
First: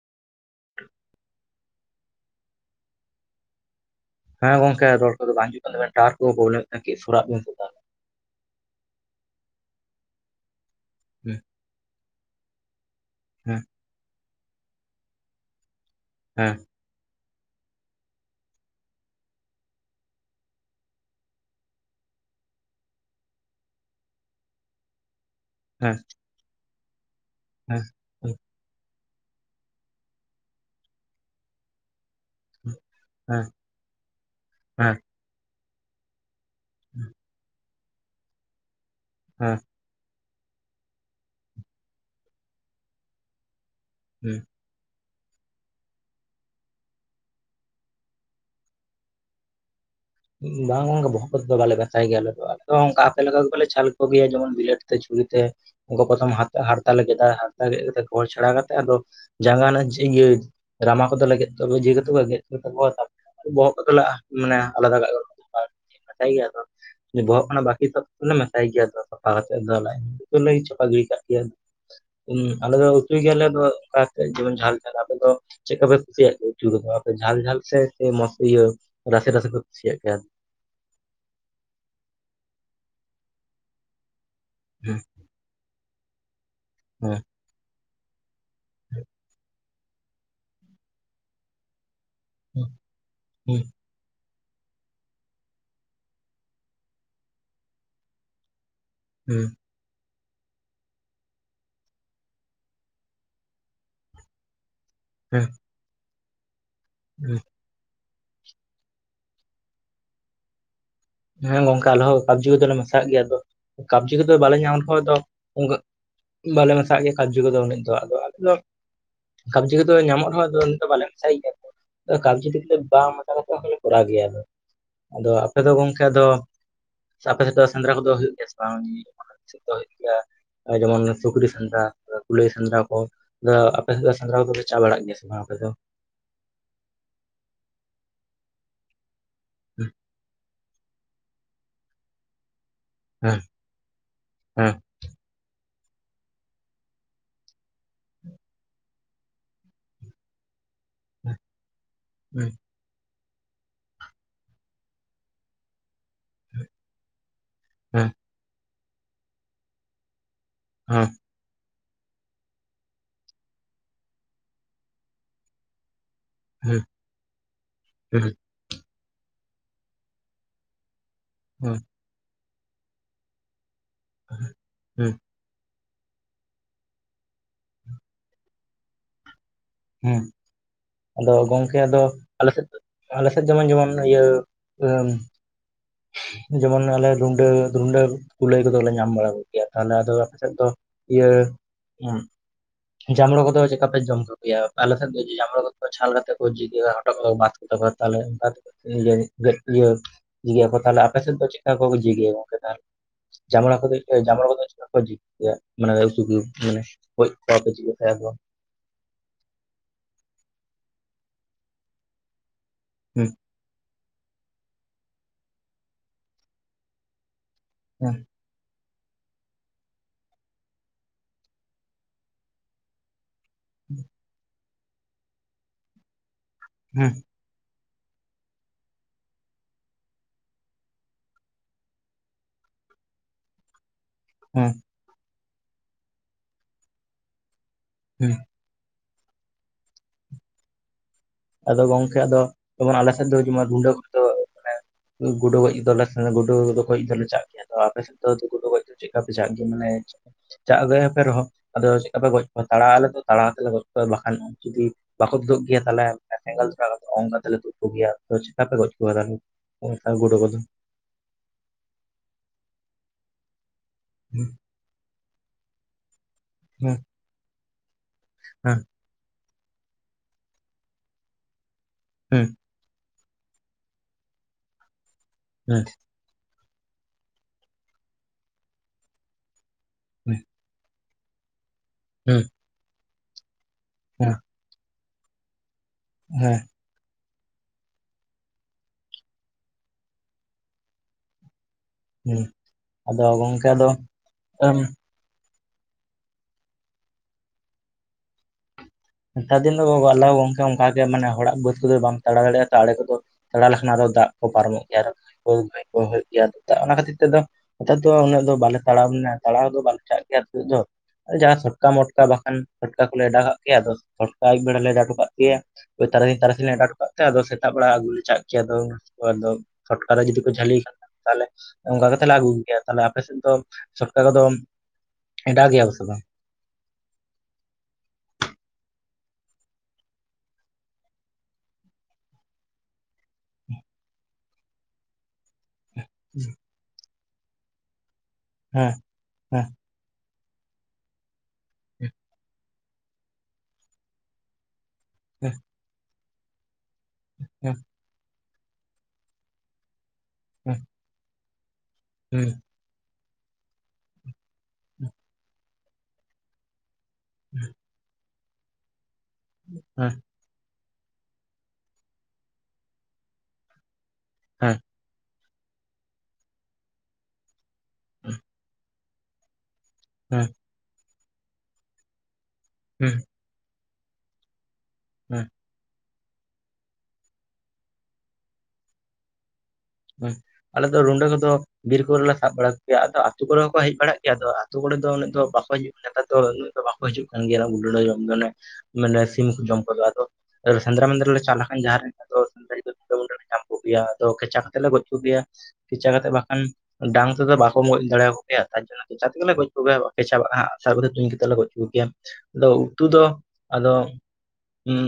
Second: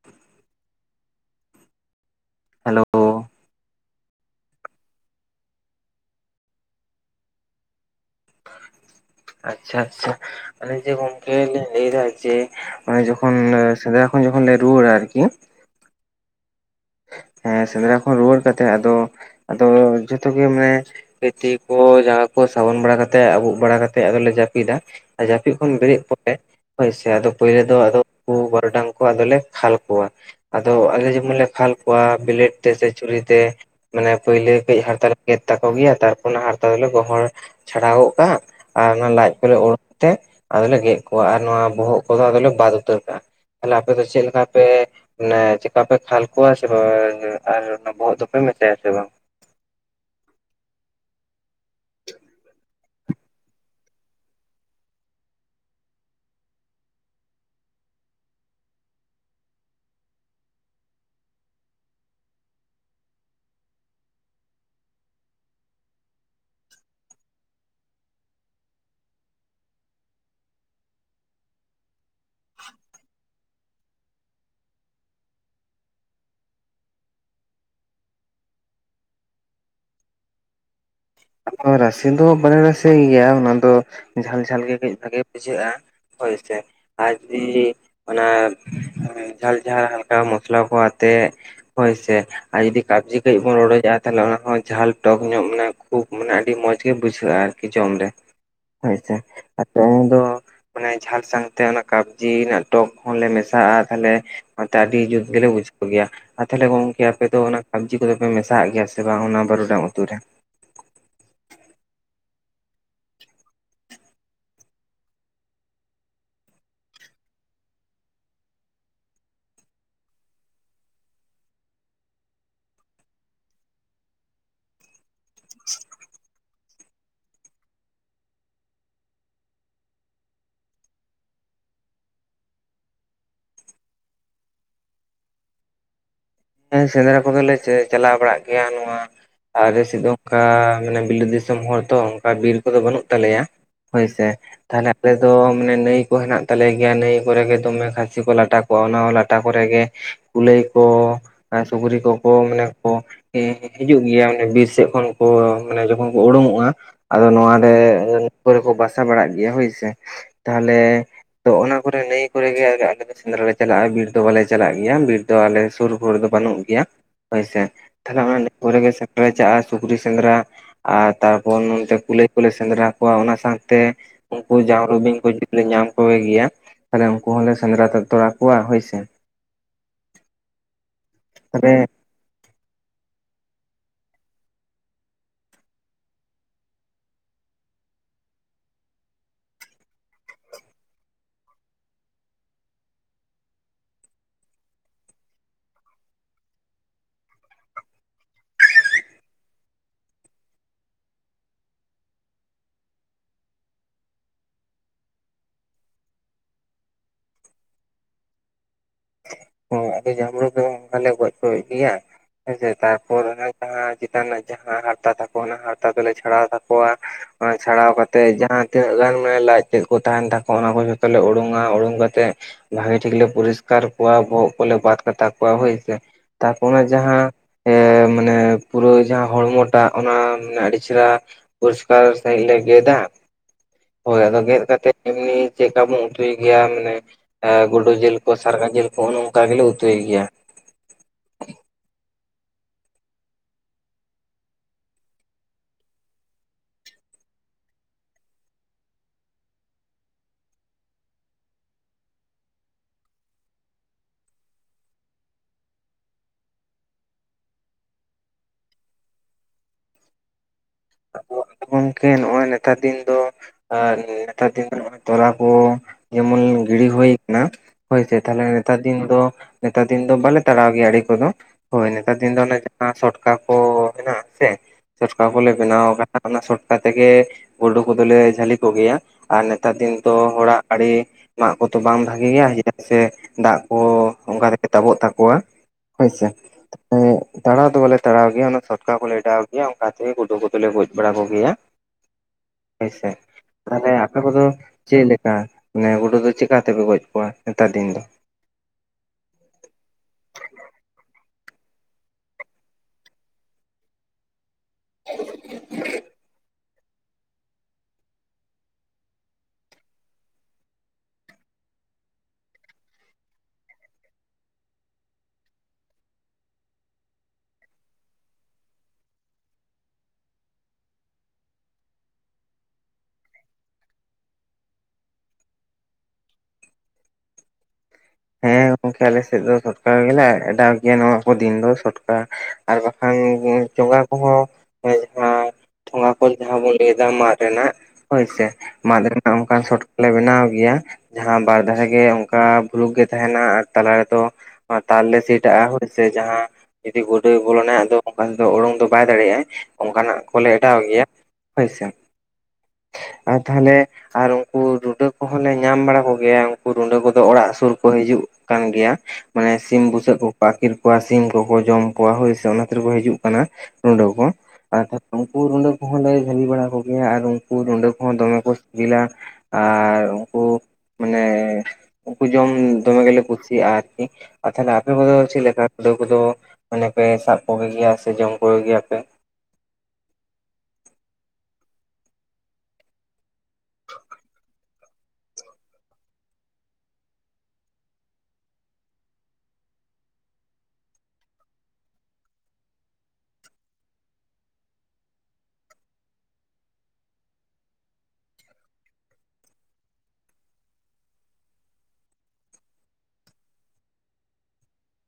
ᱦᱮᱞᱳ ᱳᱣ ᱦᱮᱸ ᱜᱚᱝᱠᱮ ᱨᱚᱲ ᱠᱚ ᱫᱚ ᱵᱟᱝ ᱦᱤᱡᱩᱜ ᱠᱟᱱ ᱛᱟᱵᱮᱱᱟ ᱴᱟᱣᱟᱨ ᱠᱚ ᱯᱨᱚᱵᱞᱮᱢ ᱮᱫ ᱛᱟᱵᱮᱱ ᱠᱟᱴᱤᱡ ᱥᱚᱨᱟᱜ ᱵᱮᱱ ᱥᱮᱪᱮᱫᱼᱟ᱾ ᱟᱪᱪᱷᱟ ᱟᱪᱪᱷᱟ ᱟᱞᱤᱧ ᱡᱮ ᱜᱚᱝᱠᱮ ᱦᱮᱸ ᱞᱤᱧ ᱞᱟᱹᱭᱫᱟ ᱡᱮ ᱚᱱᱮ ᱡᱚᱠᱷᱚᱱ ᱦᱮᱸ ᱠᱷᱚᱱ ᱥᱮᱸᱫᱽᱨᱟ ᱠᱷᱚᱱ ᱡᱚᱠᱷᱚᱱ ᱞᱮ ᱨᱩᱣᱟᱹᱲᱟ ᱟᱨᱠᱤ ᱦᱮᱸ ᱦᱮᱸ ᱥᱮᱸᱫᱽᱨᱟ ᱠᱷᱚᱱ ᱨᱩᱣᱟᱹᱲ ᱠᱟᱛᱮᱜ ᱟᱫᱚ ᱟᱫᱚ ᱡᱷᱚᱛᱚ ᱜᱮ ᱢᱟᱱᱮ ᱯᱮ ᱛᱤ ᱠᱚ ᱡᱟᱸᱜᱟ ᱠᱚ ᱥᱟᱵᱚᱱ ᱵᱟᱲᱟ ᱠᱟᱛᱮᱫ ᱟᱹᱵᱩᱜ ᱵᱟᱲᱟ ᱠᱟᱛᱮᱫ ᱟᱫᱚᱞᱮ ᱡᱟᱹᱯᱤᱫᱼᱟ᱾ ᱟᱨ ᱡᱟᱹᱯᱤᱫ ᱠᱷᱚᱱ ᱦᱮᱸ ᱦᱮᱸ ᱵᱮᱨᱮᱫ ᱯᱚᱨᱮ ᱦᱳᱭ ᱥᱮ ᱟᱫᱚ ᱯᱳᱭᱞᱳ ᱫᱚ ᱦᱮᱸ ᱟᱫᱚ ᱠᱚ ᱦᱮᱸ ᱵᱟᱨᱩᱰᱟᱝ ᱠᱚ ᱟᱫᱚᱞᱮ ᱠᱷᱟᱞ ᱠᱚᱣᱟ ᱟᱫᱚ ᱟᱞᱮ ᱡᱮᱢᱚᱱ ᱞᱮ ᱠᱷᱟᱞ ᱠᱚᱣᱟ ᱵᱤᱞᱮᱴ ᱛᱤ ᱛᱮ ᱥᱮ ᱪᱷᱩᱨᱤ ᱛᱮ ᱦᱮᱸ ᱢᱟᱱᱮ ᱯᱳᱭᱞᱳ ᱠᱟᱹᱡ ᱦᱮᱸ ᱦᱟᱨᱛᱟᱞᱮ ᱜᱮᱫ ᱛᱟᱠᱚ ᱜᱮᱭᱟ ᱛᱟᱨᱯᱚᱨ ᱚᱱᱟ ᱦᱟᱨᱛᱟ ᱫᱚᱞᱮ ᱜᱚᱦᱚᱲ ᱪᱷᱟᱰᱟᱣ ᱜᱚᱫ ᱠᱟᱜᱼᱟ ᱟᱨ ᱚᱱᱟ ᱞᱟᱡ ᱦᱮᱸ ᱦᱮᱸ ᱠᱚᱞᱮ ᱚᱨᱩᱛ ᱛᱮ ᱟᱫᱚᱞᱮ ᱜᱮᱫ ᱠᱚᱣᱟ ᱟᱨ ᱱᱚᱣᱟ ᱵᱚᱦᱚᱜ ᱠᱚᱫᱚ ᱟᱫᱚᱞᱮ ᱵᱟᱫ ᱩᱛᱟᱹᱨ ᱠᱟᱜᱼᱟ ᱛᱟᱦᱚᱞᱮ ᱟᱯᱮ ᱫᱚ ᱪᱮᱫ ᱞᱮᱠᱟ ᱟᱯᱮ ᱢᱟᱱᱮ ᱪᱮᱠᱟ ᱯᱮ ᱠᱷᱟᱞ ᱠᱚᱣᱟ ᱥᱮ ᱵᱟᱝ ᱟᱨ ᱵᱚᱦᱚᱜ ᱫᱚ ᱯᱮ ᱢᱮᱥᱟ ᱭᱟ ᱥᱮ ᱵᱟᱝ? ᱵᱟᱝ ᱟᱝᱠᱟ ᱵᱚᱦᱚᱜ ᱫᱚ ᱵᱟᱞᱮ ᱢᱮᱥᱟᱭ ᱜᱮᱭᱟᱞᱮ ᱟᱫᱚ ᱚᱱᱠᱟ ᱟᱯᱮ ᱞᱮᱠᱟ ᱜᱮ ᱪᱷᱟᱞ ᱠᱚ ᱜᱮᱭᱟ ᱡᱮᱢᱚᱱ ᱵᱤᱞᱟᱹᱰ ᱛᱮ ᱪᱷᱩᱨᱤ ᱛᱮ᱾ ᱚᱱᱠᱚ ᱯᱨᱚᱛᱷᱚᱢ ᱦᱟᱨᱛᱟ ᱞᱮ ᱜᱮᱫᱟ ᱦᱟᱨᱛᱟ ᱜᱮᱫ ᱠᱟᱛᱮ ᱚᱨ ᱪᱷᱟᱲᱟ ᱠᱟᱛᱮ ᱟᱫᱚ ᱡᱟᱸᱜᱟᱱᱟᱜ ᱡᱷᱤᱸᱜᱟ ᱨᱟᱢᱟ ᱠᱚᱫᱚ ᱞᱮ ᱜᱮᱫ ᱛᱟᱠᱚ ᱤᱭᱟ ᱛᱟᱠᱳᱣᱟ ᱜᱮᱫ ᱠᱮᱫ ᱛᱟᱠᱳᱣᱟ ᱛᱟᱯᱚᱨᱮ ᱵᱚᱦᱚᱜ ᱠᱚᱫᱚ ᱞᱮ ᱢᱟᱱᱮ ᱟᱞᱟᱫᱟ ᱠᱟᱜ [unintelligible] ᱜᱮᱭᱟ ᱛᱚ ᱮ ᱵᱚᱦᱚᱜ ᱠᱟᱱᱟ ᱵᱟᱠᱤ ᱛᱮᱫ ᱫᱚᱞᱮ ᱢᱮᱥᱟᱭ ᱜᱮᱭᱟ ᱥᱟᱯᱷᱟ ᱠᱟᱛᱮ ᱫᱚ ᱞᱟᱡ ᱠᱚᱫᱚᱞᱮ ᱪᱟᱯᱟᱜ ᱜᱤᱲᱤ ᱠᱟᱜ ᱜᱮᱭᱟ [inaudible] ᱦᱩᱸ ᱟᱞᱮ ᱫᱚ ᱩᱛᱩᱭ ᱜᱮᱭᱟᱞᱮ ᱟᱫᱚ ᱚᱝᱠᱟ ᱡᱮᱢᱚᱱ ᱡᱷᱟᱞ ᱡᱷᱟᱞ ᱟᱯᱮ ᱫᱚ ᱪᱮᱫᱠᱟ ᱯᱮ ᱠᱩᱥᱤᱭᱟᱜ ᱜᱮᱭᱟ ᱩᱛᱩ ᱠᱚᱫᱚ ᱟᱯᱮ ᱡᱷᱟᱞ ᱡᱷᱟᱞ ᱥᱮ ᱤᱭᱟᱹ ᱨᱟᱥᱮ ᱨᱟᱥᱮ ᱯᱮ ᱠᱩᱥᱤᱭᱟᱜ ᱜᱮᱭᱟ ᱨᱟᱥᱮ ᱫᱚ ᱵᱟᱞᱮ ᱨᱟᱥᱮ ᱜᱮᱭᱟ ᱚᱱᱟ ᱫᱚ ᱡᱷᱟᱞ ᱡᱷᱟᱞ ᱜᱮ ᱠᱟᱹᱡ ᱵᱷᱟᱜᱤ ᱵᱩᱡᱷᱟᱹᱜᱼᱟ ᱦᱳᱭ ᱥᱮ ᱟᱨ ᱦᱮᱸ ᱡᱩᱫᱤ ᱚᱱᱟ ᱡᱷᱟᱞ ᱡᱷᱟᱞ ᱦᱟᱞᱠᱟ ᱢᱚᱥᱞᱟ ᱠᱚ ᱟᱛᱮ ᱦᱳᱭ ᱥᱮ ᱟᱨ ᱦᱩᱸ ᱡᱩᱫᱤ ᱠᱟᱵᱽᱡᱤ ᱠᱟᱡ ᱵᱚᱱ ᱦᱩᱸ ᱨᱚᱰᱚᱡᱟᱜᱼᱟ ᱛᱟᱦᱚᱞᱮ ᱚᱱᱟᱦᱚᱸ ᱡᱷᱟᱞ ᱴᱚᱠ ᱧᱚᱜ ᱢᱮᱱᱟᱜᱼᱟ ᱠᱷᱩᱵ ᱢᱟᱱᱮ ᱟᱹᱰᱤ ᱢᱚᱸᱡᱽ ᱜᱮ ᱵᱩᱡᱷᱟᱹᱜᱼᱟ ᱟᱨᱠᱤ ᱡᱚᱢ ᱨᱮ ᱦᱳᱭ ᱥᱮ ᱦᱩᱸ [unintelligible] ᱫᱚ ᱮ ᱡᱷᱟᱞ ᱥᱟᱝᱛᱮ ᱚᱱᱟ ᱠᱟᱵᱽᱡᱤ ᱨᱮᱱᱟᱜ ᱴᱚᱠ ᱦᱚᱸᱞᱮ ᱢᱮᱥᱟᱜᱼᱟ ᱛᱟᱦᱞᱮ ᱚᱱᱟᱛᱮ ᱟᱹᱰᱤ ᱡᱩᱛ ᱜᱮᱞᱮ ᱵᱩᱡ ᱠᱚᱜᱮᱭᱟ ᱟᱨ ᱛᱟᱦᱚᱞᱮ ᱜᱚᱝᱠᱮ ᱟᱯᱮ ᱫᱚ ᱦᱮᱸ ᱚᱱᱟ ᱠᱟᱵᱽᱡᱤ ᱠᱚᱫᱚᱯᱮ ᱢᱮᱥᱟᱣᱟᱜ ᱜᱮᱭᱟ ᱥᱮ ᱵᱟᱝ ᱚᱱᱟ ᱵᱟᱹᱨᱩᱰᱟᱝ ᱩᱛᱩ ᱨᱮ ᱦᱮᱸ ᱜᱚᱝᱠᱮ ᱟᱞᱮ ᱦᱚᱸ ᱠᱟᱵᱽᱡᱤ ᱠᱚᱫᱚᱞᱮ ᱢᱮᱥᱟᱜ ᱜᱮᱭᱟ ᱟᱫᱚ ᱠᱟᱵᱽᱡᱤ ᱠᱚᱫᱚ ᱵᱟᱞᱮ ᱧᱟᱢ ᱞᱮᱠᱷᱟᱱ ᱫᱚ ᱩᱱ ᱫᱚ ᱵᱟᱞᱮ ᱢᱮᱥᱟᱣᱟᱜ ᱜᱮᱭᱟ ᱠᱟᱵᱡᱤ ᱠᱚᱫᱚ ᱩᱱᱟᱹᱜ ᱫᱚ ᱟᱫᱚ ᱟᱞᱮ ᱫᱚ ᱠᱟᱵᱽᱡᱤ ᱠᱚᱫᱚ ᱧᱟᱢᱚᱜ ᱨᱮᱦᱚᱸ ᱟᱫᱚ ᱱᱤᱛ ᱵᱟᱞᱮ ᱢᱮᱥᱟᱭ ᱜᱮᱭᱟ ᱠᱟᱵᱡᱤ ᱡᱩᱫᱤᱞᱮ ᱵᱟᱝ ᱢᱮᱥᱟ ᱠᱟᱛᱮ ᱦᱚᱸᱞᱮ ᱠᱚᱨᱟᱣ ᱜᱮᱭᱟ ᱟᱫᱚ, ᱟᱫᱚ ᱟᱯᱮ ᱫᱚ ᱜᱚᱝᱠᱮ ᱡᱟᱦᱟᱸ ᱫᱚ ᱟᱯᱮ ᱥᱮᱫ ᱫᱚ ᱥᱮᱸᱫᱽᱨᱟ ᱠᱚᱫᱚ ᱦᱩᱭᱩᱜ ᱜᱮᱭᱟ ᱥᱮ ᱵᱟᱝ [unintelligible] ᱥᱮᱫ ᱫᱚ ᱦᱩᱭᱩᱜ ᱜᱮᱭᱟ ᱟᱞᱮ ᱡᱮᱢᱚᱱ ᱥᱩᱠᱨᱤ ᱥᱮᱸᱫᱽᱨᱟ ᱠᱩᱞᱟᱹᱭ ᱥᱮᱸᱫᱽᱨᱟ ᱠᱚ ᱟᱫᱚ ᱟᱯᱮ ᱥᱮᱫ ᱫᱚ ᱥᱮᱸᱫᱽᱨᱟ ᱠᱚᱫᱚ ᱯᱮ ᱪᱟᱞᱟᱣ ᱵᱟᱲᱟᱜ ᱜᱮᱭᱟ ᱥᱮ ᱵᱟᱝ ᱟᱯᱮ ᱫᱚ ᱦᱮᱸ ᱥᱮᱸᱫᱽᱨᱟ ᱠᱚᱫᱚᱞᱮ ᱪᱟᱞᱟᱣ ᱵᱟᱲᱟᱜ ᱜᱮᱭᱟ ᱱᱚᱣᱟ, ᱟᱞᱮ ᱦᱮᱸ ᱥᱮᱫ ᱫᱚ ᱚᱝᱠᱟ ᱢᱟᱱᱮ ᱵᱤᱞᱟᱹᱛ ᱫᱤᱥᱚᱢ ᱦᱚᱲ ᱛᱚ ᱚᱱᱠᱟ ᱵᱤᱨ ᱠᱚᱫᱚ ᱵᱟᱹᱱᱩᱜ ᱦᱮᱸ ᱛᱟᱞᱮᱭᱟ ᱦᱳᱭ ᱥᱮ ᱦᱮᱸ ᱛᱟᱦᱚᱞᱮ ᱟᱞᱮ ᱫᱚ ᱢᱟᱱᱮ ᱱᱟᱹᱭ ᱠᱚ ᱦᱮᱱᱟᱜ ᱛᱟᱞᱮ ᱜᱮᱭᱟ ᱱᱟᱹᱭ ᱠᱚᱨᱮ ᱜᱮ ᱫᱚᱢᱮ ᱠᱷᱟᱹᱥᱤ ᱠᱚ ᱞᱟᱴᱟ ᱠᱚᱣᱟ ᱚᱱᱟ ᱞᱟᱴᱟ ᱠᱚᱨᱮ ᱜᱮ ᱠᱩᱞᱟᱹᱭ ᱠᱚ ᱟᱨ ᱥᱩᱠᱨᱤ ᱠᱚᱠᱚ ᱦᱮᱸ ᱢᱟᱱᱮ ᱠᱚ ᱮ ᱦᱤᱡᱩᱜ ᱜᱮᱭᱟ, ᱵᱤᱨ ᱥᱮᱫ ᱠᱷᱚᱱ ᱠᱚ ᱢᱟᱱᱮ ᱡᱚᱠᱷᱚᱱ ᱩᱲᱩᱝᱚᱜᱼᱟ ᱟᱫᱚ ᱱᱚᱣᱟ ᱨᱮ ᱦᱮᱸ ᱠᱚᱨᱮ ᱠᱚ ᱵᱟᱥᱟ ᱵᱟᱲᱟᱜ ᱜᱮᱭᱟ ᱦᱳᱭᱥᱮ ᱛᱟᱦᱞᱮ ᱦᱮᱸ ᱛᱚ ᱚᱱᱟ ᱠᱚᱨᱮ ᱱᱟᱹᱭ ᱠᱚᱨᱮ ᱜᱮ ᱟᱯᱮ ᱫᱚ ᱥᱮᱸᱫᱽᱨᱟ ᱞᱮ ᱪᱟᱞᱟᱜᱼᱟ ᱵᱤᱨ ᱫᱚ ᱵᱟᱞᱮ ᱪᱟᱞᱟᱜ ᱜᱮᱭᱟ, ᱵᱤᱨ ᱫᱚ ᱟᱞᱮ ᱥᱩᱨᱠᱚᱨᱮ ᱫᱚ ᱵᱟᱹᱱᱩᱜ ᱜᱮᱭᱟ ᱦᱳᱭᱥᱮ, ᱛᱟᱦᱚᱞᱮ ᱦᱮᱸ ᱚᱱᱟ ᱠᱚᱨᱮᱜᱮ ᱥᱮᱸᱫᱽᱨᱟ ᱞᱮ ᱪᱟᱜᱼᱟ ᱥᱩᱠᱨᱤ ᱥᱮᱸᱫᱽᱨᱟ ᱟᱨ ᱛᱟᱨᱯᱚᱨ ᱦᱮᱸ ᱱᱚᱱᱛᱮ ᱠᱩᱞᱟᱹᱭ ᱠᱚᱞᱮ ᱥᱮᱸᱫᱽᱨᱟ ᱠᱚᱣᱟ, ᱚᱱᱟ ᱥᱟᱶᱛᱮ ᱩᱱᱠᱩ ᱡᱟᱸᱣᱭᱩ ᱦᱮᱸ ᱵᱤᱧ ᱠᱚ ᱡᱩᱫᱤ ᱞᱮ ᱧᱟᱢ ᱠᱚᱭ ᱜᱮᱭᱟ ᱛᱟᱦᱚᱞᱮ ᱩᱱᱠᱩ ᱦᱚᱸᱞᱮ ᱥᱮᱸᱫᱽᱨᱟ ᱛᱚᱨᱟ ᱠᱚᱣᱟ ᱦᱳᱭᱥᱮ ᱦᱩᱸ ᱟᱫᱚ ᱛᱟᱦᱚᱞᱮ ᱜᱚᱝᱠᱮ ᱟᱫᱚ ᱟᱞᱮ ᱥᱮᱫ ᱫᱚ ᱟᱞᱮᱥᱮᱫ ᱫᱚ ᱡᱮᱢᱚᱱ ᱡᱮᱢᱚᱱ ᱤᱭᱟᱹ ᱡᱚᱢᱚᱱ ᱟᱞᱮ ᱨᱩᱸᱰᱟᱹ ᱨᱩᱸᱰᱟᱹ ᱠᱩᱞᱟᱹᱭ ᱠᱚᱫᱚᱞᱮ ᱧᱟᱢ ᱵᱟᱲᱟ ᱠᱚᱜᱮᱭᱟ, ᱛᱟᱦᱞᱮ ᱟᱫᱚ ᱟᱯᱮᱥᱮᱫ ᱫᱚ? ᱤᱭᱟᱹ [inaudible] ᱡᱟᱢᱲᱳ ᱠᱚᱫᱟ ᱪᱮᱠᱟᱯᱮ ᱡᱚᱢ ᱠᱚ ᱜᱮᱭᱟ, ᱟᱞᱮ ᱥᱮᱫ ᱫᱚ ᱡᱟᱢᱲᱳ ᱠᱚ ᱪᱷᱟᱞ ᱠᱟᱛᱮ ᱠᱚᱱᱦᱚᱴᱟᱜ ᱠᱚᱠᱚ ᱵᱟᱛ ᱛᱟᱠᱚᱣᱟ ᱛᱟᱦᱚᱞᱮ ᱚᱱᱟ ᱠᱟ ᱠᱟᱛᱮ ᱜᱮ ᱡᱟᱱᱤᱡ ᱜᱮᱫ ᱠᱷᱟᱺᱰᱤᱭᱟᱹ [unintelligible] ᱠᱚ ᱛᱟᱦᱚᱞᱮ ᱟᱯᱮᱥᱮᱫ ᱫᱚ ᱪᱮᱫᱠᱟ ᱠᱚ ᱜᱚᱡᱮ ᱜᱮᱭᱟ ᱜᱚᱝᱠᱮ ᱛᱟᱦᱞᱮ? ᱡᱟᱢᱵᱲᱟ ᱠᱚᱫᱚ ᱡᱟᱢᱲᱚ ᱠᱚᱫᱚ ᱪᱮᱜᱠᱟ [unintelligible] ᱢᱟᱱᱮ [unintelligible] ᱢᱟᱱᱮ ᱜᱚᱡ ᱠᱚᱣᱟ ᱠᱚ ᱟᱫᱚ ᱦᱩᱸ ᱡᱟᱢᱲᱩ ᱫᱚ ᱚᱱᱠᱟᱞᱮ ᱜᱚᱡ ᱠᱚ ᱜᱮᱭᱟ, ᱦᱮᱸᱥᱮ ᱛᱟᱨᱯᱚᱨ ᱦᱩᱸ ᱚᱱᱟ ᱡᱟᱦᱟᱸ ᱪᱮᱛᱟᱱ ᱨᱮᱱᱟᱜ ᱡᱟᱦᱟᱸ ᱦᱟᱨᱛᱟ ᱛᱟᱠᱚ ᱚᱱᱟ ᱦᱟᱨᱛᱟ ᱫᱚᱞᱮ ᱪᱷᱟᱲᱟᱣ ᱛᱟᱠᱚᱣᱟ᱾ ᱚᱱᱟ ᱪᱷᱟᱲᱟᱣ ᱦᱩᱸ ᱠᱟᱛᱮ ᱡᱟᱦᱟᱸ ᱛᱤᱱᱟᱹᱜ ᱜᱟᱱ ᱢᱟᱱᱮ ᱞᱟᱡᱽ ᱛᱮᱫ ᱠᱚ ᱛᱟᱦᱮᱱ ᱛᱟᱠᱚᱣᱟ ᱚᱱᱟ ᱠᱚ ᱡᱷᱚᱛᱚᱮ ᱞᱮ ᱩᱰᱩᱝ-ᱟ᱾ ᱩᱰᱩᱝ ᱠᱟᱛᱮ ᱵᱷᱟᱜᱤ ᱴᱷᱤᱠ ᱞᱮ ᱯᱩᱨᱤᱥᱠ ᱠᱟᱨ ᱠᱚᱣᱟ ᱵᱚᱦᱚᱜ ᱠᱚᱞᱮ ᱵᱟᱫ ᱠᱟ ᱛᱟᱠᱚᱣᱟ, ᱦᱳᱭᱥᱮ ᱛᱟᱯᱚᱨ ᱚᱱᱟ ᱦᱩᱸ ᱡᱟᱦᱟᱸ ᱮ ᱢᱟᱱᱮ ᱯᱩᱨᱟᱹ ᱡᱟᱦᱟᱸ ᱦᱚᱲᱢᱚ ᱴᱟᱜ ᱚᱱᱟ ᱢᱟᱱᱮ ᱟᱹᱰᱤ ᱪᱮᱦᱨᱟ ᱯᱩᱨᱤᱥᱠᱟᱨ ᱥᱟᱹᱦᱤᱡᱽ ᱞᱮ ᱜᱮᱫᱟ ᱦᱳᱭ ᱟᱫᱚ ᱜᱮᱫ ᱦᱩᱸ ᱠᱟᱛᱮᱜ ᱮᱢᱱᱤ ᱪᱮᱜᱽᱠᱟ ᱵᱚᱱ ᱩᱛᱩᱭ ᱜᱮᱭᱟ, ᱢᱟᱱᱮ ᱜᱩᱰᱩ ᱡᱤᱞ ᱦᱩᱸ ᱥᱟᱨᱜᱟ ᱡᱤᱞ ᱠᱚ ᱚᱱᱚᱝᱠᱟ ᱜᱮᱞᱮ ᱩᱛᱩᱭ ᱜᱮᱭᱟ ᱟᱫᱚ ᱜᱚᱝᱠᱮ ᱟᱫᱚ ᱡᱚᱢᱚᱱ ᱟᱞᱮᱥᱮᱫ ᱫᱚ ᱡᱮᱢᱚᱱ ᱨᱩᱸᱰᱟᱹ ᱠᱚᱫᱚ ᱜᱩᱰᱩ ᱜᱚᱡ ᱫᱚᱞᱮ ᱜᱩᱰᱩ ᱫᱚ ᱜᱚᱡ ᱫᱚᱞᱮ ᱪᱟᱜ ᱜᱮᱭᱟ᱾ ᱟᱯᱮ ᱥᱮᱫ ᱫᱚ ᱜᱩᱰᱩ ᱜᱚᱡ ᱪᱮᱜᱽᱠᱟ ᱯᱮ ᱪᱟᱜ ᱜᱮᱭᱟ? ᱢᱟᱱᱮ ᱪᱟᱜᱽ ᱜᱮᱭᱟ ᱯᱮ ᱨᱚᱦᱚ ᱟᱫᱚ ᱪᱮᱜᱽᱠᱟ ᱯᱮ ᱜᱚᱡ ᱠᱚᱣᱟ? ᱛᱟᱲᱟᱜ ᱟᱞᱮ ᱛᱟᱲᱟ ᱠᱟᱛᱮᱞᱮ ᱜᱚᱡ ᱠᱚᱣᱟ ᱵᱟᱠᱷᱟᱱ ᱡᱩᱫᱤ ᱵᱟᱠᱚ ᱛᱩᱫᱩᱜ ᱜᱮᱭᱟ ᱛᱟᱦᱚᱞᱮ ᱚᱝᱠᱟ ᱛᱮᱞᱮ ᱛᱩᱫᱽ ᱠᱚᱜᱮᱭᱟ, ᱟᱫᱚ ᱪᱮᱜᱽᱠᱚ ᱯᱮ ᱜᱚᱡᱽ ᱜᱩᱰᱩ ᱠᱚᱫᱚ? ᱜᱚᱝᱠᱮ ᱱᱚᱜᱚ-ᱭ ᱱᱮᱛᱟᱨ ᱫᱤᱱ ᱫᱚ ᱦᱮᱸ ᱱᱮᱛᱟᱨ ᱫᱤᱱ ᱫᱚ ᱱᱚᱜᱚ-ᱭ ᱛᱚᱨᱟ ᱠᱚ ᱡᱮᱢᱚᱱ ᱜᱤᱲᱤ ᱦᱮᱸ ᱦᱩᱭ ᱠᱟᱱᱟ, ᱦᱳᱭᱥᱮ ᱛᱟᱦᱞᱮ ᱱᱮᱛᱟᱨ ᱦᱮᱸ ᱫᱤᱱ ᱫᱚ ᱱᱮᱛᱟᱨ ᱫᱤᱱ ᱫᱚ ᱵᱟᱞᱮ ᱛᱟᱲᱟᱣ ᱜᱮᱭᱟ ᱟᱹᱲᱤ ᱠᱚᱫᱚ, ᱦᱳᱭ ᱱᱮᱛᱟᱨ ᱫᱤᱱ ᱫᱚ ᱦᱮᱸ ᱱᱮ ᱥᱚᱴᱠᱟ ᱠᱚ ᱦᱮᱱᱟᱜᱼᱟ ᱥᱮ, ᱪᱚᱴᱠᱟ ᱠᱚᱞᱮ ᱵᱮᱱᱟᱣ ᱟᱠᱟᱫ ᱟᱫᱚ ᱚᱱᱟ ᱥᱚᱴᱠᱟ ᱛᱮᱜᱮ, ᱜᱩᱰᱩ ᱠᱚᱫᱚᱞᱮ ᱡᱷᱟᱹᱞᱤ ᱠᱚᱜᱮᱭᱟ᱾ ᱟᱨ ᱱᱮᱛᱟᱨ ᱫᱤᱱ ᱫᱚ ᱦᱮᱸ ᱦᱚᱲᱟᱜ ᱟᱹᱲᱤ ᱢᱟᱜ ᱠᱚᱫᱚ ᱵᱟᱝ ᱵᱷᱟᱜᱮ ᱦᱮᱸ ᱜᱮᱭᱟ, ᱪᱮᱫᱟᱜ ᱥᱮ ᱫᱟᱜ ᱠᱚ ᱚᱱᱠᱟ ᱛᱮᱜᱮ ᱛᱟᱵᱚᱜ ᱛᱟᱠᱚᱣᱟ, ᱦᱳᱭ ᱥᱮ ᱦᱮᱸ ᱛᱟᱲᱟᱣ ᱫᱚ ᱵᱟᱞᱮ ᱛᱟᱲᱟᱣ ᱜᱮᱭᱟ, ᱚᱱᱟ ᱥᱚᱴᱠᱟ ᱠᱚᱞᱮ ᱮᱰᱟᱣ ᱜᱮᱭᱟ ᱚᱱᱠᱟ ᱛᱮᱜᱮ ᱜᱩᱰᱩ ᱠᱚᱫᱚᱞᱮ ᱜᱚᱡ ᱵᱟᱲᱟ ᱠᱚᱜᱮᱭᱟ᱾ ᱦᱮᱸ ᱦᱳᱭᱥᱮ ᱟᱫᱚ ᱜᱚᱝᱠᱮ ᱟᱫᱚ ᱛᱟᱦᱞᱮ ᱟᱯᱮ ᱠᱚᱫᱚ ᱟᱢ ᱪᱮᱜᱽ ᱞᱮᱠᱟ? ᱱᱮ ᱜᱩᱰᱩ ᱫᱚ ᱪᱮᱠᱟᱛᱮᱯᱮ ᱜᱚᱡᱽ ᱠᱚᱣᱟ ᱱᱮᱛᱟᱨ ᱫᱤᱱ ᱫᱚ? ᱱᱮᱛᱟᱨ ᱫᱤᱱ ᱫᱚ ᱜ ᱟᱞᱟ ᱜᱚᱝᱠᱮ ᱚᱝᱠᱟ ᱜᱮ, ᱢᱟᱱᱮ ᱦᱚᱲᱟᱜ ᱵᱟᱹᱫᱽ ᱠᱚᱫᱚ ᱵᱟᱢ ᱛᱟᱲᱟ ᱫᱟᱲᱮ ᱭᱟᱜᱼᱟ ᱛᱚ ᱟᱲᱮ ᱠᱚᱫᱚ ᱞᱮᱠᱷᱟᱱ ᱟᱫᱚ ᱫᱟᱜᱽ ᱠᱚ ᱯᱟᱨᱚᱢᱚᱜ ᱜᱮᱭᱟ ᱠᱚ ᱜᱟᱹᱭ ᱠᱚ ᱦᱩᱭᱩᱜ ᱜᱮᱭᱟ ᱛᱚ ᱚᱱᱟ ᱠᱷᱟᱹᱛᱤᱨ ᱛᱮᱫᱚ ᱱᱤᱛᱟᱨ ᱫᱚ ᱩᱱᱟᱹᱜ ᱫᱚ ᱵᱟᱞᱮ ᱛᱟᱲᱟᱢ ᱮᱱᱟ ᱛᱟᱲᱟᱣ ᱫᱚ ᱵᱟᱞᱮ ᱪᱟᱜᱽ ᱜᱮᱭᱟ ᱡᱚ ᱡᱟᱦᱟᱸ ᱴᱚᱴᱠᱟ, ᱢᱚᱴᱠᱟ, ᱵᱟᱠᱷᱟᱱ ᱴᱟᱴᱠᱟ ᱠᱚᱞᱮ ᱚᱰᱟᱣ ᱠᱟᱜ ᱠᱮᱭᱟ᱾ ᱟᱫᱚ ᱥᱷᱚᱴᱠᱟ ᱟᱹᱭᱩᱵ ᱵᱮᱲᱟ ᱞᱮ ᱟᱰᱟᱣ ᱦᱚᱴᱚ ᱠᱟᱜᱽ ᱠᱮᱭᱟ- ᱛᱟᱨᱟᱥᱤᱧ ᱛᱟᱨᱟᱥᱤᱧ ᱞᱮ ᱟᱰᱟᱣ ᱦᱚᱴᱚ ᱠᱟᱜ ᱠᱟᱜᱽ ᱛᱮ ᱥᱮᱟᱜ ᱵᱮᱲᱟ ᱟᱹᱜᱩ ᱞᱮ ᱪᱟᱜ ᱠᱮᱭᱟ ᱟᱫᱚ ᱦᱳᱭ ᱫᱚ ᱪᱚᱴᱠᱟ ᱨᱮ ᱡᱩᱫᱤ ᱠᱚ ᱡᱷᱟᱹᱞᱤ ᱠᱷᱟᱱ ᱛᱟᱦᱚᱞᱮ ᱚᱱᱠᱟ ᱠᱟᱛᱮᱜ ᱞᱮ ᱟᱹᱜᱩ ᱠᱚ ᱜᱮᱭᱟ᱾ ᱛᱟᱦᱞᱮ ᱟᱯᱮ ᱥᱮᱫ ᱫᱚ ᱥᱚᱴᱠᱟ ᱠᱚᱫᱚ ᱮᱰᱟᱣ ᱜᱮᱭᱟ ᱵᱮᱥᱮ ᱵᱟᱝ? ᱦᱮᱸᱣ ᱜᱚᱠᱮ ᱟᱞᱮᱥᱮᱫ ᱫᱚ ᱥᱚᱴᱠᱟ ᱜᱮᱞᱮ ᱮᱰᱟᱣ ᱜᱮᱭᱟ, ᱱᱚᱣᱟ ᱠᱚ ᱫᱤᱱ ᱫᱚ ᱥᱚᱴᱠᱟ ᱟᱨ ᱵᱟᱠᱷᱟᱱ ᱪᱚᱸᱜᱟ ᱩᱱᱠᱩ ᱦᱚᱸ ᱚᱱᱮ ᱡᱟᱦᱟᱸᱭ ᱚᱱᱟ ᱠᱚ ᱡᱟᱦᱟᱸ ᱵᱚᱱ ᱞᱟᱹᱭ ᱮᱫᱟ ᱢᱟᱨᱮᱱᱟᱜ ᱦᱳᱭ ᱥᱮ ᱦᱮᱸ ᱢᱟᱫᱮᱱ ᱚᱱᱠᱟᱱ ᱦᱮᱸ ᱥᱚᱴ ᱠᱚᱞᱮ ᱵᱮᱱᱟᱣ ᱜᱮᱭᱟ ᱡᱟᱦᱟᱸ ᱵᱟᱨ ᱫᱷᱟᱨᱮ ᱜᱮ ᱚᱱᱠᱟ ᱯᱷᱩᱞᱤᱠ ᱜᱮ ᱛᱟᱦᱮᱱᱟ ᱟᱨ ᱛᱟᱞᱟ ᱨᱮᱫᱚ ᱛᱟᱨ ᱞᱮ ᱦᱮᱸ ᱥᱮᱴᱟᱜ-ᱟ ᱦᱳᱭ ᱥᱮ ᱡᱟᱦᱟᱸ ᱡᱩᱫᱤ ᱜᱩᱰᱩᱭ ᱵᱚᱞᱚᱱᱟ ᱦᱮᱸ ᱟᱫᱚ ᱚᱱᱠᱟ ᱛᱮᱫᱚ ᱩᱰᱩᱝ ᱫᱚ ᱵᱟᱭ ᱫᱟᱲᱮᱭᱟᱜ-ᱟ ᱚᱱᱠᱟᱱᱟᱜ ᱠᱚᱞᱮ ᱮᱰᱟᱣ ᱜᱮᱭᱟ ᱾ ᱦᱚᱭ ᱥᱮ ᱦᱩᱸ ᱟᱨ ᱛᱟᱦᱞᱮ ᱟᱨ ᱩᱱᱠᱩ ᱨᱩᱸᱰᱟᱹ ᱠᱚᱦᱚᱸ ᱞᱮ ᱧᱟᱢ ᱵᱟᱲᱟ ᱠᱚ ᱜᱮᱭᱟ ᱩᱱᱠᱩ ᱨᱩᱰᱟᱹ ᱠᱚᱫᱚ ᱚᱲᱟᱜ ᱦᱮᱸ ᱥᱩᱨ ᱠᱚ ᱦᱤᱡᱩᱜ ᱠᱟᱱ ᱜᱮᱭᱟ ᱢᱟᱱᱮ ᱥᱤᱢ ᱦᱮᱸ ᱵᱩᱥᱟᱹᱜ ᱠᱚ ᱟᱠᱤᱨ ᱠᱚᱣᱟ ᱥᱤᱢ ᱠᱚᱠᱚ ᱡᱚᱢ ᱠᱚᱣᱟ ᱦᱳᱭ ᱥᱮ ᱚᱱᱟ ᱠᱷᱟᱹᱛᱤᱨ ᱠᱚ ᱦᱤᱡᱩᱜ ᱠᱟᱱᱟ ᱨᱩᱰᱟᱹ ᱠᱚ ᱦᱮᱸ ᱟᱫᱚ ᱛᱟᱦᱚᱞᱮ ᱩᱱᱠᱩ ᱨᱩᱸᱰᱟᱹ ᱠᱚᱦᱚᱸ ᱞᱮ ᱡᱷᱟᱞᱤ ᱵᱟᱲᱟ ᱠᱚᱜᱮᱭᱟ ᱟᱨ ᱩᱱᱠᱩ ᱨᱩᱸᱰᱟᱹ ᱠᱚᱦᱚᱸ ᱫᱚᱢᱮ ᱠᱚ ᱥᱤᱵᱤᱞᱟ ᱟᱨ ᱩᱱᱠᱩ ᱦᱮᱸ ᱢᱟᱱᱮ ᱩᱱᱠᱩ ᱡᱚᱢ ᱫᱚᱢᱮ ᱦᱮᱸ ᱜᱮᱞᱮ ᱠᱩᱥᱤᱭᱟᱜ-ᱟ ᱟᱨᱠᱤ ᱟᱨ ᱛᱟᱦᱚᱞᱮ ᱟᱯᱮ ᱠᱚᱫᱚ ᱪᱮᱫ ᱦᱮᱸ ᱞᱮᱠᱟ ᱨᱩᱸᱰᱟᱹ ᱠᱚᱫᱚ ᱢᱟᱱᱮ ᱯᱮ ᱥᱟᱵ ᱠᱚᱜᱮ ᱜᱮᱭᱟ ᱥᱮ ᱡᱚᱢ ᱠᱚᱜᱮ ᱜᱮᱭᱟ ᱯᱮ ᱦᱮᱸ ᱟᱞᱮ ᱫᱚ ᱨᱩᱸᱰᱟᱹ ᱠᱚᱫᱚ ᱵᱤᱨ ᱠᱚ ᱨᱮᱞᱮ ᱥᱟᱵ ᱵᱟᱲᱟ ᱠᱚ ᱜᱮᱭᱟ ᱟᱫᱚ ᱟ ᱟᱹᱛᱩ ᱠᱚᱨᱮ ᱦᱚᱸᱠᱚ ᱦᱮᱡ ᱵᱟᱲᱟᱜ ᱜᱮᱭᱟ ᱟᱫᱚ ᱟᱛᱳ ᱠᱚᱨᱮ ᱫᱚ ᱩᱱᱟᱹᱜ ᱫᱚ ᱵᱟᱠᱚ ᱦᱤᱡᱩᱜ ᱱᱮᱛᱟᱨ ᱫᱚ ᱩᱱᱟᱹᱜ ᱫᱚ ᱵᱟᱠᱚ ᱦᱤᱡᱩᱜ ᱠᱟᱱ ᱜᱮᱭᱟ ᱡᱚᱢ ᱫᱚ ᱢᱟᱱᱮ ᱥᱤᱢ ᱡᱚᱢ ᱠᱚᱫᱚ ᱟᱫᱚ ᱥᱮᱸᱫᱽᱨᱟ ᱢᱮᱸᱫᱨᱟ ᱞᱮ ᱪᱟᱞ ᱞᱮᱠᱷᱟᱱ ᱡᱟᱦᱟᱸ ᱨᱮ ᱟᱫᱚ ᱩᱱ ᱨᱮᱞᱮ ᱧᱟᱢ ᱠᱚ ᱜᱮᱭᱟ ᱟᱫᱚ ᱠᱷᱮᱸᱪᱟ ᱦᱟᱸᱜ ᱛᱮᱞᱮ ᱜᱚᱡ ᱠᱚ ᱜᱮᱭᱟ ᱠᱷᱮᱸᱪᱟ ᱠᱟᱛᱮ ᱵᱟᱠᱷᱟᱱ ᱰᱟᱝ ᱛᱮᱫᱚ ᱵᱟᱠᱚ ᱜᱚᱡ ᱫᱟᱲᱮᱭᱟᱠᱚ ᱠᱮᱭᱟ ᱛᱟᱨᱡᱚᱱᱱᱚ ᱠᱷᱮᱸᱪᱟ ᱛᱮᱜᱮ ᱞᱮ ᱜᱚᱡ ᱠᱚ ᱜᱮᱭᱟ ᱟᱜ ᱥᱟᱨ ᱠᱚᱛᱮ ᱛᱩᱧ ᱠᱟᱛᱮ ᱞᱮ ᱜᱚᱡ ᱠᱚ ᱜᱮᱭᱟ ᱟᱫᱚ ᱩᱛᱩ ᱫᱚ ᱟᱫᱚ ᱩᱸ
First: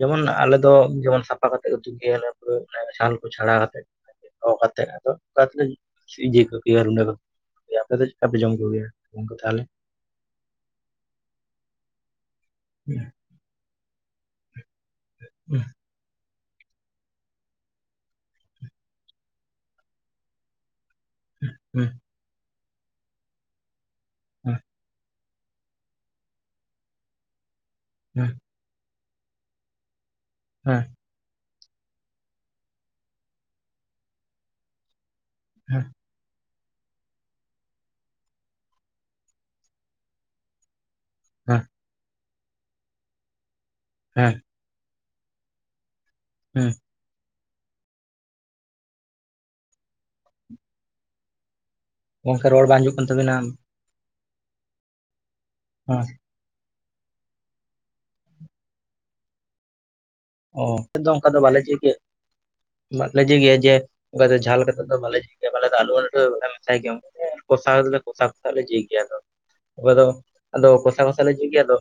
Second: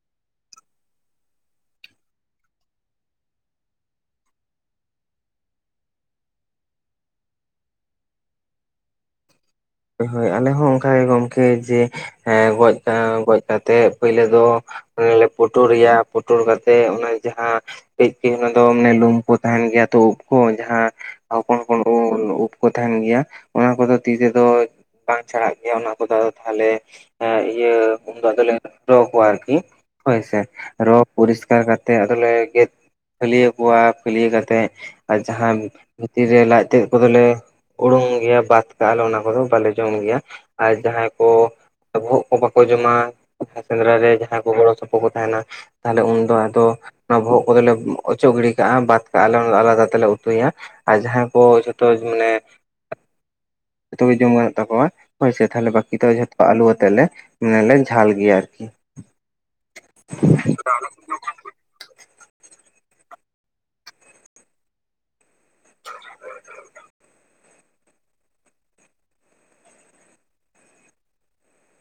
ᱡᱮᱢᱚᱱ ᱟᱞᱮ ᱫᱚ ᱡᱮᱢᱚᱱ ᱥᱟᱯᱷᱟ ᱠᱟᱛᱮ ᱩᱛᱩᱭ ᱜᱮᱭᱟ ᱞᱮ ᱡᱮᱢᱚᱱ ᱪᱷᱟᱞ ᱠᱚ ᱪᱷᱟᱰᱟᱣ ᱠᱟᱛᱮ ᱠᱚ ᱠᱟᱛᱮ ᱟᱫᱚ ᱚᱱᱠᱟ ᱛᱮᱞᱮ ᱤᱭᱟᱹ ᱠᱚ ᱜᱮᱭᱟ ᱨᱩᱸᱰᱟᱹ ᱫᱚ ᱫᱤᱭᱮ ᱟᱯᱮ ᱫᱚ ᱪᱮᱫ ᱠᱟ ᱯᱮ ᱡᱚᱢ ᱠᱚ ᱜᱮᱭᱟ ᱜᱚᱢᱠᱮ ᱛᱟᱦᱚᱞᱮ ᱦᱳᱭ ᱟᱞᱮ ᱦᱚᱸ ᱚᱱᱠᱟ ᱜᱮ ᱜᱚᱢᱠᱮ ᱡᱮ ᱜᱚᱡ ᱦᱩᱸ, ᱜᱚᱡ ᱠᱟᱛᱮ ᱯᱳᱭᱞᱳ ᱫᱚ ᱦᱮ ᱦᱩᱸ, ᱯᱩᱴᱩᱨ ᱮᱭᱟ ᱯᱩᱴᱩᱨ ᱠᱟᱛᱮ ᱚᱱᱮ ᱡᱟᱦᱟᱸ ᱠᱟᱹᱡ ᱠᱟᱹᱡ ᱚᱱᱟ ᱫᱚ ᱞᱩᱢ ᱠᱚ ᱛᱟᱦᱮᱱ ᱜᱮᱭᱟ ᱛᱚ ᱩᱵ ᱠᱚ ᱡᱟᱦᱟᱸ, ᱦᱚᱯᱚᱱ ᱦᱩᱸ, ᱦᱚᱯᱚᱱ ᱩᱵ ᱠᱚ ᱛᱟᱦᱮᱱ ᱜᱮᱭᱟ ᱚᱱᱟ ᱠᱚᱫᱚ ᱛᱤ ᱛᱮᱫᱚ ᱦᱩᱸ, ᱵᱟᱝ ᱪᱷᱟᱰᱟᱜ ᱜᱮᱭᱟ ᱚᱱᱟ ᱠᱚᱫᱚ ᱟᱫᱚ ᱛᱟᱦᱚᱞᱮ ᱤᱭᱟᱹ ᱩᱱᱫᱚ ᱦᱩᱸ, ᱟᱫᱚ ᱞᱮ ᱨᱚ ᱠᱚᱣᱟ ᱟᱨᱠᱤ ᱦᱳᱭ ᱥᱮ ᱦᱩᱸ, ᱨᱚ ᱯᱚᱨᱤᱥᱠᱟᱨ ᱠᱟᱛᱮᱫ ᱟᱫᱚ ᱞᱮ ᱜᱮᱫ ᱯᱷᱟᱹᱞᱭᱟᱹ ᱠᱚᱣᱟ ᱯᱷᱟᱹᱞᱭᱟᱹ ᱠᱟᱛᱮ, ᱟᱨ ᱡᱟᱦᱟᱸ ᱵᱷᱤᱛᱤᱨ ᱨᱮ ᱞᱟᱡ ᱛᱮᱫ ᱠᱚᱫᱚ ᱞᱮ ᱩᱰᱩᱝ ᱜᱮᱭᱟ ᱵᱟᱫ ᱠᱟᱜ ᱟᱞᱮ ᱚᱱᱟ ᱠᱚᱫᱚ᱾ ᱵᱟᱞᱮ ᱡᱚᱢ ᱜᱮᱭᱟ ᱟᱨ ᱡᱟᱦᱟᱸᱭ ᱠᱚ ᱵᱚᱦᱚᱜ ᱠᱚ ᱵᱟᱠᱚ ᱡᱚᱢᱟ, ᱵᱟᱝᱠᱷᱟᱱ ᱥᱮᱸᱫᱽᱨᱟ ᱨᱮ ᱦᱩᱸ, ᱡᱟᱦᱟᱸᱭ ᱦᱩᱸ, ᱠᱚ ᱜᱚᱲᱚ ᱥᱚᱯᱚᱦᱚᱫ ᱠᱚ ᱛᱟᱦᱮᱱᱟ ᱛᱟᱦᱞᱮ ᱩᱱᱫᱚ ᱟᱫᱚ, ᱦᱩᱸ, ᱚᱱᱟ ᱵᱚᱦᱚᱜ ᱠᱚᱫᱚᱞᱮ ᱚᱪᱚᱜ ᱜᱤᱰᱤ ᱠᱟᱜ-ᱟ ᱵᱟᱫ ᱠᱟᱜ ᱟᱮᱞ ᱚᱱᱟ ᱫᱚ ᱟᱞᱟᱫᱟ ᱛᱮᱞᱮ ᱩᱛᱩᱭᱟ ᱟᱨ ᱡᱟᱦᱟᱸᱭ ᱠᱚ ᱜᱚᱢᱠᱮ ᱨᱚᱲ ᱵᱟᱝ ᱦᱤᱡᱩᱜ ᱠᱟᱱ ᱛᱟᱵᱤᱱᱟ᱾ ᱡᱷᱚᱛᱚ ᱜᱮ ᱡᱚᱢ ᱜᱟᱱᱚᱜ ᱛᱟᱠᱚᱣᱟ ᱦᱳᱭ ᱥᱮ ᱛᱟᱦᱚᱞᱮ ᱵᱟᱹᱠᱤ ᱫᱚ ᱡᱷᱚ ᱟᱹᱞᱩ ᱟᱛᱮ ᱞᱮ, ᱞᱮ ᱡᱷᱟᱞ ᱜᱮᱭᱟ ᱟᱨᱠᱤ᱾ ᱚ ᱟᱞᱮ ᱫᱚ ᱚᱱᱠᱟ ᱫᱚ ᱵᱟᱞᱮ [unintelligible] ᱜᱮᱭᱟ ᱡᱮ ᱚᱱᱠᱟ ᱫᱚ ᱡᱷᱟᱞ ᱠᱟᱛᱮ ᱫᱚ ᱵᱟᱞᱮ ᱡᱚᱢ ᱜᱮᱭᱟ ᱟᱞᱮ ᱫᱚ ᱟᱞᱩ ᱴᱟᱞᱩ ᱫᱚ ᱵᱟᱞᱮ ᱢᱮᱥᱟᱭ ᱜᱮᱭᱟ᱾ ᱠᱚᱥᱟᱣ ᱫᱚᱞᱮ ᱠᱚᱥᱟᱣ ᱠᱚᱥᱟᱣ ᱞᱮ ᱡᱤ ᱜᱮᱭᱟ ᱟᱫᱚ ᱟᱞᱮ ᱫᱚ ᱟᱫᱚ ᱠᱚᱥᱟᱣ ᱠᱚᱥᱟᱣ ᱞᱮ ᱡᱤ ᱜᱮᱭᱟ ᱟᱫᱚ,